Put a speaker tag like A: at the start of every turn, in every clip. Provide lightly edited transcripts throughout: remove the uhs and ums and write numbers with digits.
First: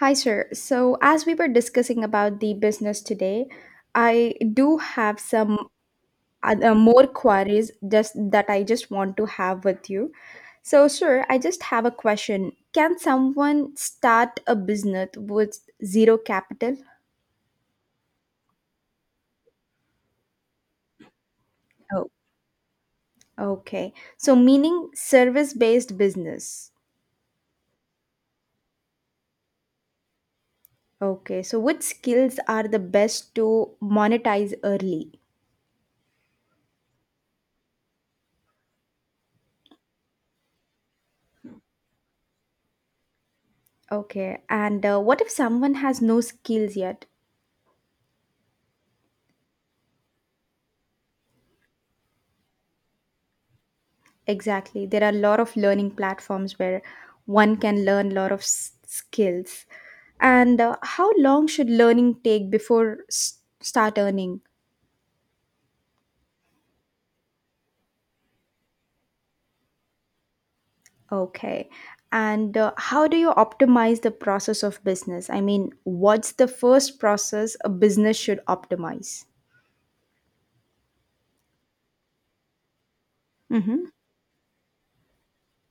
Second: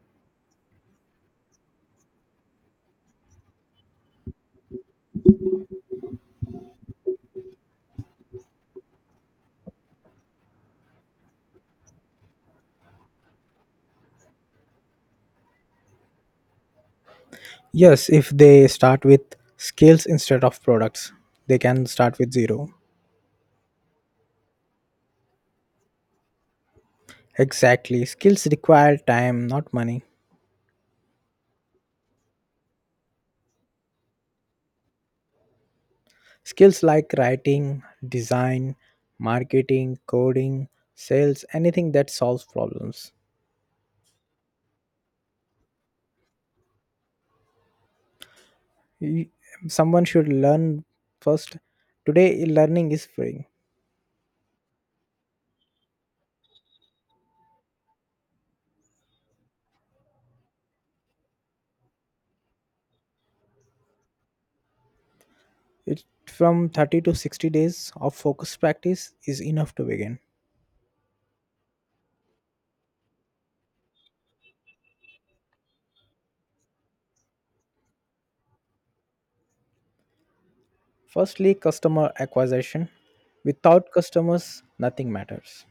A: Hi, sir. So, as we were discussing about the business today, I do have some other more queries just that I just want to have with you. So, sir, I just have a question. Can someone start a business with zero capital?
B: Yes, if they start with skills instead of products, they can
A: Oh,
B: start with zero.
A: okay. So, meaning service-based business.
B: Exactly. Skills require time, not money.
A: Okay. So, which skills are the best to monetize early?
B: Skills like writing, design, marketing, coding, sales, anything that solves problems.
A: Okay. And what if someone has no skills yet?
B: Y- Someone should learn first. Today, learning is free.
A: Exactly. There are a lot of learning platforms where one can learn a lot of skills. And how long should learning take before start earning?
B: It from 30 to 60 days of focused practice is enough to begin.
A: Okay. And how do you optimize the process of business? I mean, what's the first process a business should optimize?
B: Firstly, customer acquisition.
A: Mm-hmm.
B: Without customers, nothing matters.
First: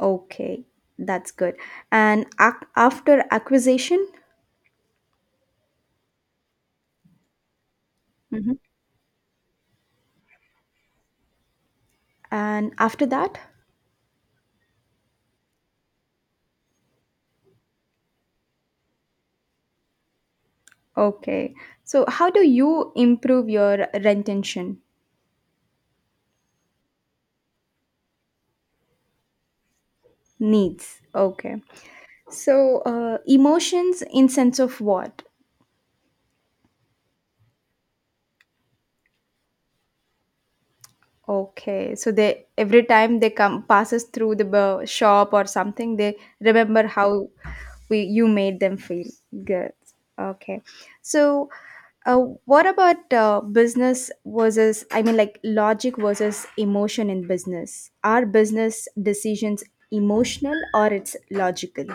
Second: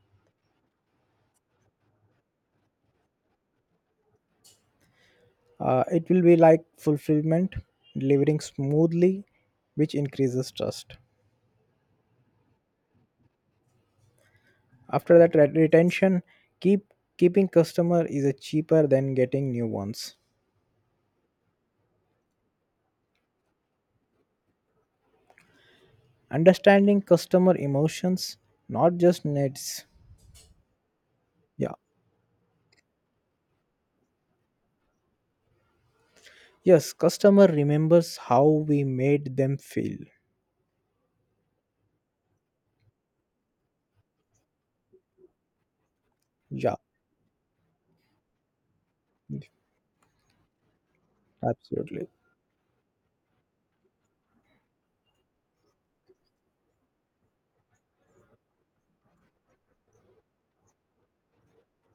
A: Okay, that's good. And after acquisition?
B: It will be like fulfillment, delivering
A: Mhm.
B: smoothly, which increases trust.
A: And after that?
B: After that, retention, keep keeping customer is a cheaper than getting new ones.
A: Okay. So, how do you improve your retention
B: Understanding customer emotions, not just needs.
A: needs? Okay.
B: Yeah.
A: So, emotions in sense of what?
B: Yes, customer remembers how we made them feel.
A: Okay, so they every time they come passes through the shop or something, they
B: Yeah,
A: remember how we you made them feel good. Okay, so
B: absolutely.
A: uh, what about business versus I mean like logic versus emotion in business? Are business decisions emotional or it's logical?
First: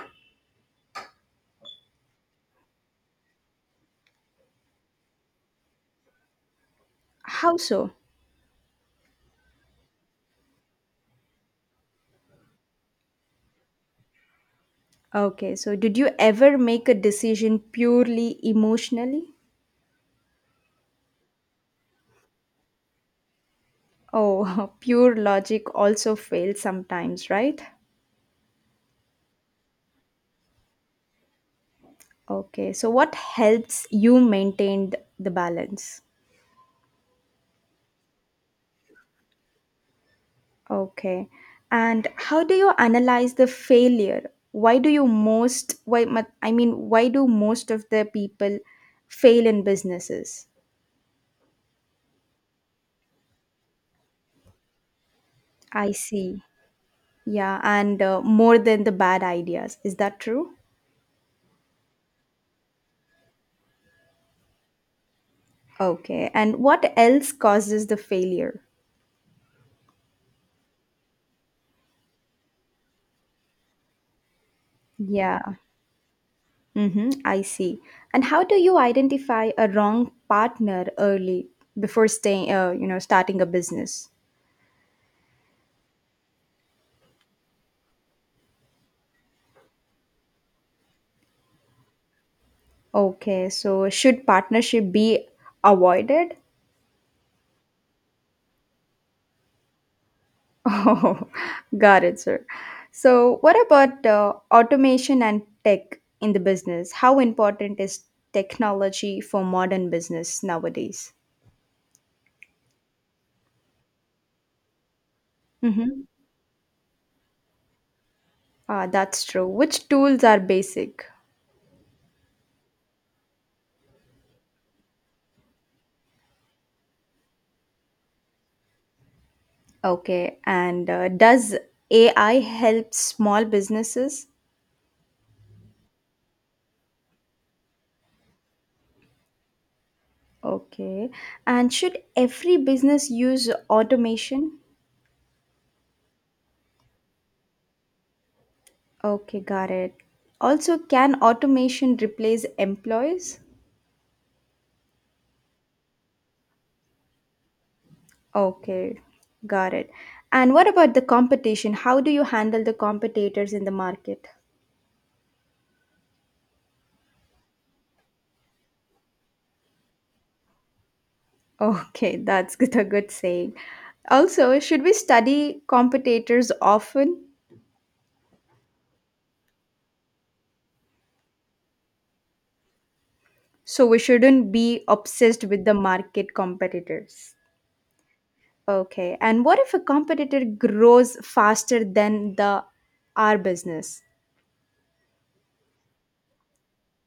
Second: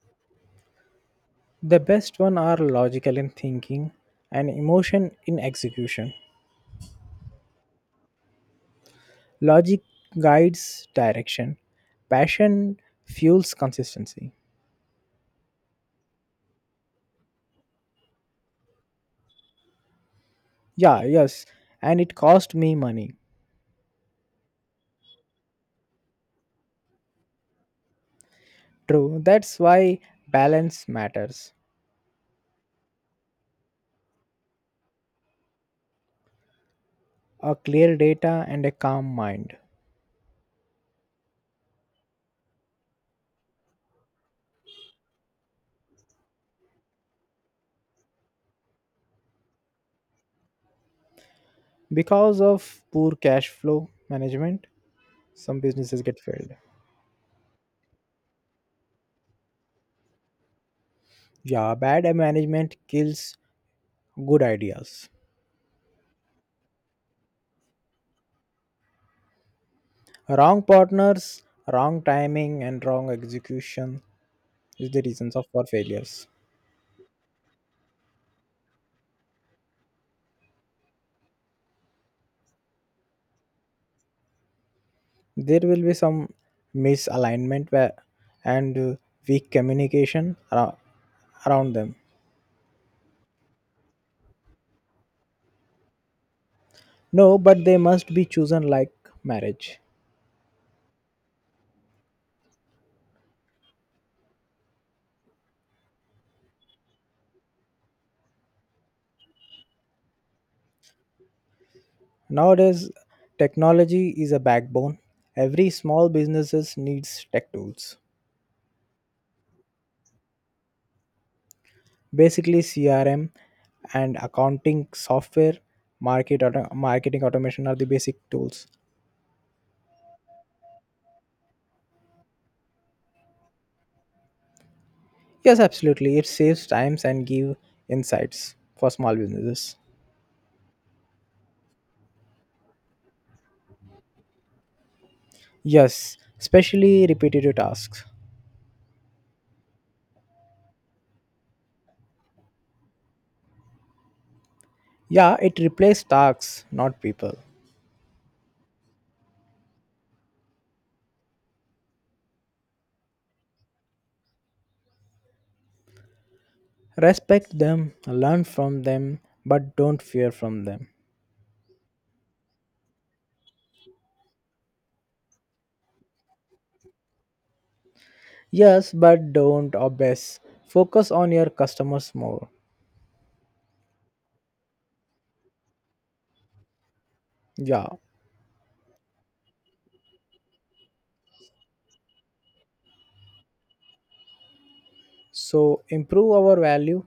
B: The best one are logical in thinking and emotion in execution.
A: How so?
B: Logic guides direction. Passion fuels consistency.
A: Okay, so did you ever make a decision purely emotionally?
B: Yeah, yes. And it cost me money.
A: Oh, pure logic also fails sometimes, right?
B: True. That's why balance matters.
A: Okay, so what helps you maintain the balance?
B: A clear data and a calm mind.
A: Okay, and how do you analyze the failure? Why do you most, why, I mean, why do most of the people fail in businesses?
B: Because of poor cash flow management, some
A: I
B: businesses get
A: see.
B: failed.
A: Yeah, and more than the bad ideas. Is that true?
B: Yeah, bad management kills good ideas.
A: Okay, and what else causes the failure?
B: Wrong partners, wrong timing, and wrong execution is the reasons of
A: Yeah.
B: for failures.
A: Mm-hmm, I see. And how do you identify a wrong partner early before staying, starting a business?
B: There will be some misalignment where, and weak communication around, around them.
A: Okay, so should partnership be avoided?
B: No, but they must be chosen like marriage.
A: Oh, got it, sir. So, what about automation and tech in the business? How important is technology for modern business nowadays?
B: Nowadays, technology is a backbone. Every
A: Mm-hmm.
B: small businesses needs tech tools.
A: Ah, that's true. Which tools are basic?
B: Basically, crm and accounting software, marketing automation are the basic tools.
A: Okay, and does AI help small businesses?
B: Yes, absolutely, it saves times and give insights for small businesses.
A: Okay, and should every business use automation?
B: Yes, especially repetitive tasks.
A: Okay, got it. Also, can automation replace employees?
B: Yeah, it replaced tasks, not people.
A: Okay, got it. And what about the competition? How do you handle the competitors in the market?
B: Respect them, learn from them, but don't fear from them.
A: Okay, that's good, a good saying. Also, should we study competitors often?
B: Yes, but don't obsess. Focus on your customers more.
A: So we shouldn't be obsessed with the market competitors.
B: Yeah.
A: Okay. And what if a competitor grows faster than the our business?
B: So improve our value,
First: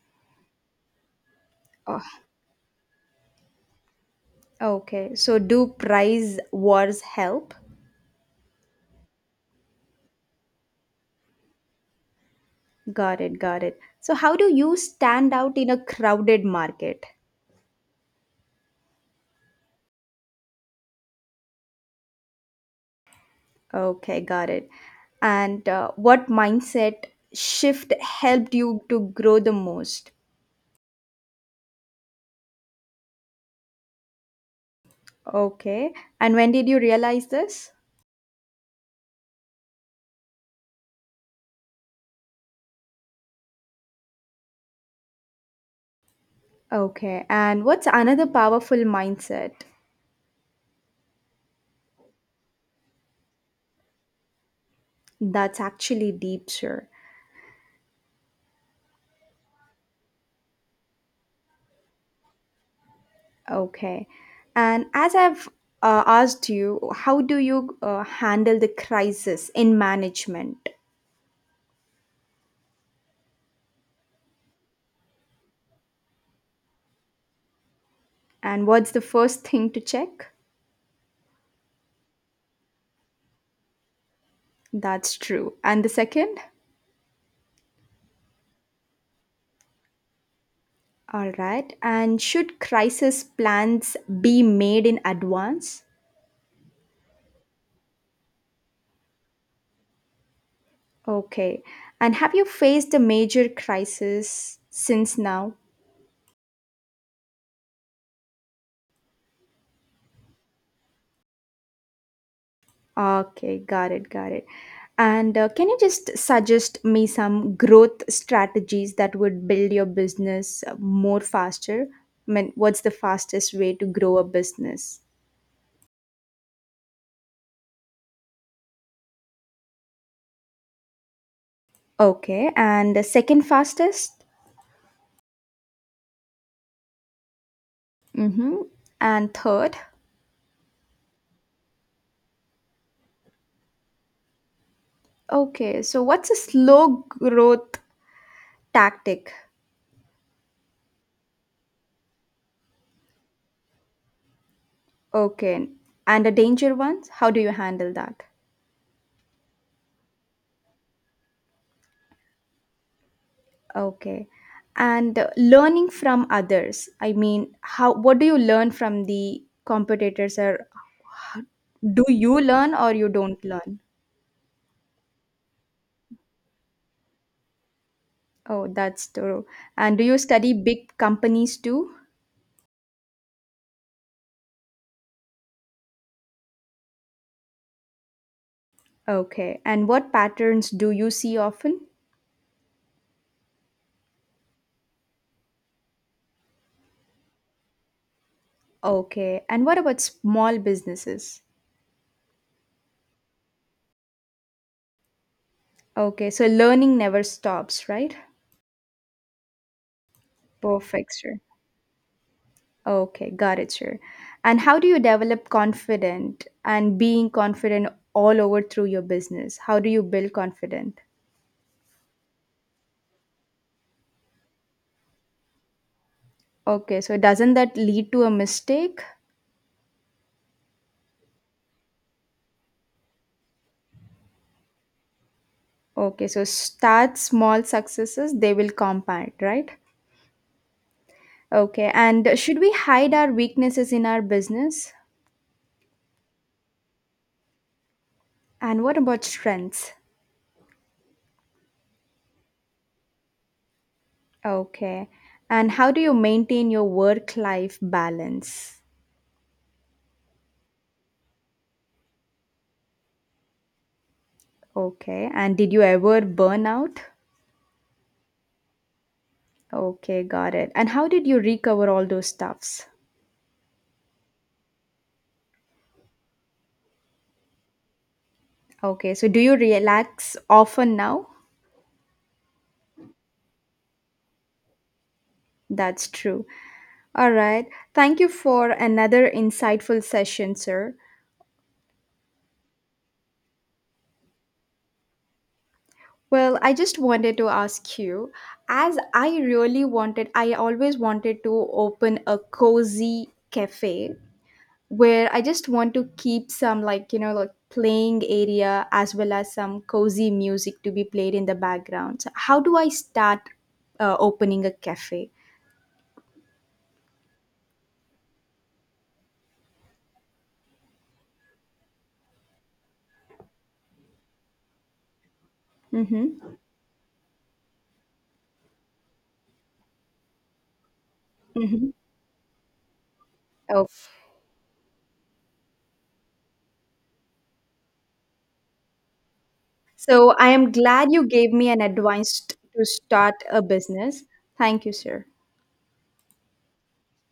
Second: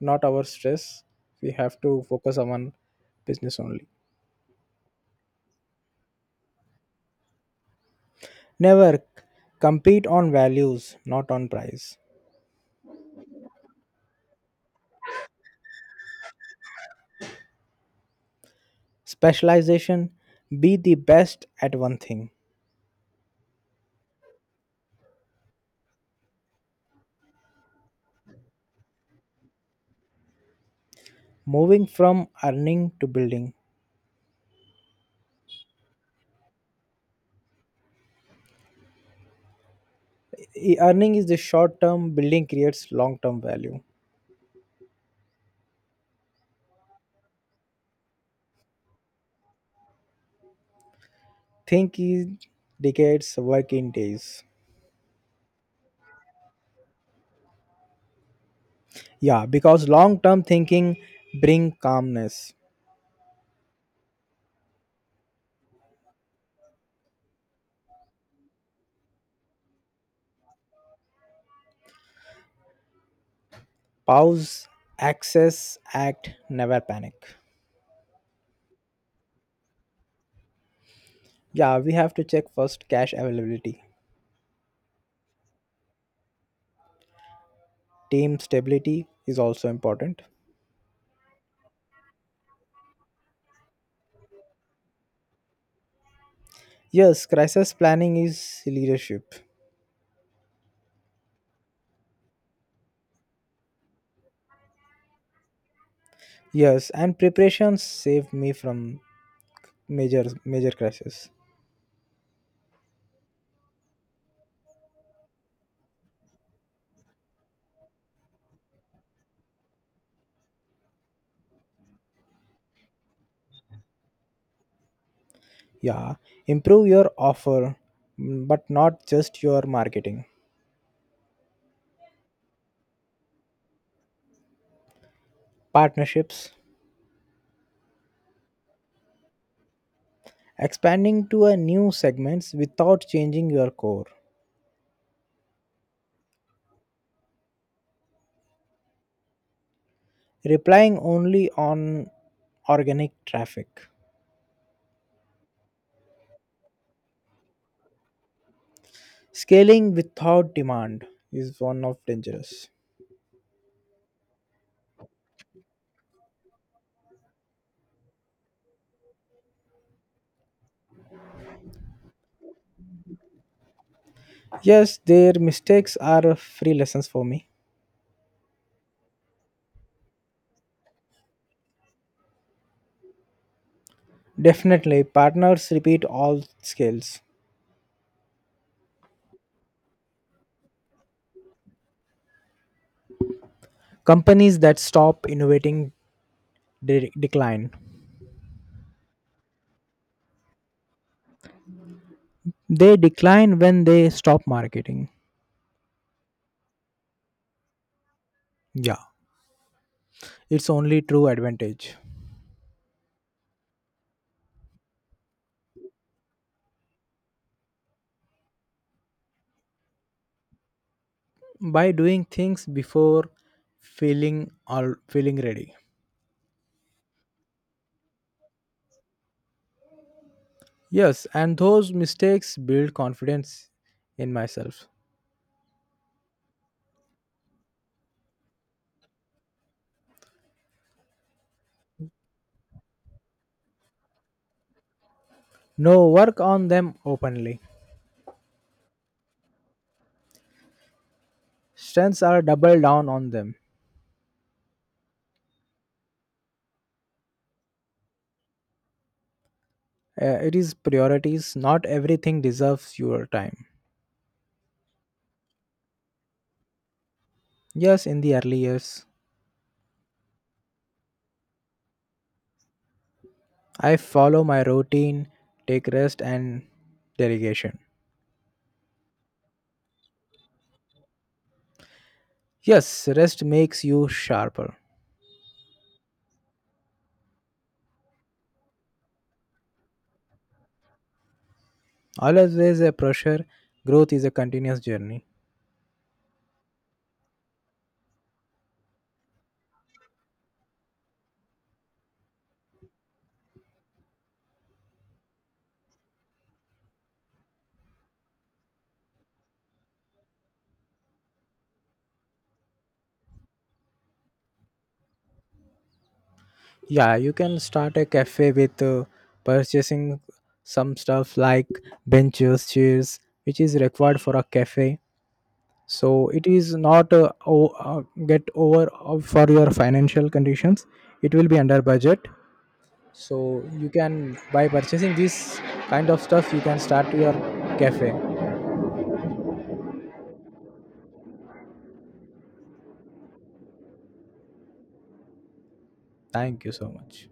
B: not our stress. We have to
A: Oh,
B: focus on business only.
A: okay. So do price wars help?
B: Never compete on values, not on price.
A: Got it, got it. So how do you stand out in a crowded market?
B: Specialization, be the best at one thing.
A: Okay, got it. And what mindset shift helped you to grow the most?
B: Moving from earning to building.
A: Okay. And when did you realize this?
B: Earning is the short term, building creates long term value.
A: Okay, and what's another powerful mindset
B: Think in decades, work in days.
A: that's actually deep, sir?
B: Yeah, because long term thinking bring calmness.
A: Okay, and as I've asked you, how do you handle the crisis in management?
B: Pause, access, act, never panic.
A: And what's the first thing to check?
B: Yeah, we have to check first cash availability.
A: That's true. And the second?
B: Team stability is also important.
A: All right. And should crisis plans be made in advance?
B: Yes, crisis planning is leadership.
A: Okay. And have you faced a major crisis since now?
B: Yes, and preparations save me from major crisis.
A: Okay, got it, got it. And can you just suggest me some growth strategies that would build your business more faster? I mean, what's the fastest way to grow a business?
B: Yeah, improve your offer, mm, but not just your marketing.
A: Okay, and the second fastest?
B: Partnerships,
A: Mm-hmm. And third?
B: expanding to a new segments without changing your core.
A: Okay, so what's a slow growth tactic?
B: Replying only on organic traffic.
A: Okay, and the danger ones. How do you handle that?
B: Scaling without demand is one of dangerous.
A: Okay. And learning from others. I mean, how what do you learn from the competitors or do you learn or you don't learn?
B: Yes, their mistakes are free lessons for me.
A: Oh, that's true. And do you study big companies too?
B: Definitely, partners repeat all scales.
A: Okay. And what patterns do you see often?
B: Companies that stop innovating decline.
A: Okay. And what about small businesses?
B: They decline when they stop marketing.
A: Okay. So learning never stops, right?
B: Yeah, it's only
A: Perfect,
B: true
A: sir.
B: advantage
A: Okay, got it, sure. And how do you develop confident and being confident all over through your business? How do you build confident?
B: by doing things before feeling ready.
A: Okay, so doesn't that lead to a mistake?
B: Yes, and those mistakes build confidence in myself.
A: Okay, so start small successes, they will compound, right? Okay, and should we hide our weaknesses in our business?
B: No, work on them openly.
A: And what about strengths?
B: Strengths are double down on them.
A: Okay, and how do you maintain your work life balance?
B: It is priorities. Not everything deserves your time.
A: Okay, and did you ever burn out?
B: Yes, in the early years,
A: Okay, got it. And how did you recover all those stuffs?
B: I follow my routine, take rest, and delegation.
A: Okay, so do you relax often now?
B: Yes, rest makes you sharper.
A: That's true. All right. Thank you for another insightful session, sir.
B: Always a pressure, growth is a continuous journey.
A: Well, I just wanted to ask you as I really wanted, I always wanted to open a cozy cafe where I just want to keep some like like playing area as well as some cozy music to be played in the background. So how do I start opening a cafe?
B: Yeah, you can start a cafe with purchasing some stuff like benches, chairs, which is required for a cafe, so it
A: Mm-hmm.
B: is not get over for your financial conditions. It will be under
A: Mm-hmm.
B: budget, so
A: Oh,
B: you can by purchasing this kind of stuff you can start your cafe.
A: so I am glad you gave me an advice to start a business. Thank you, sir.
B: Thank you so much.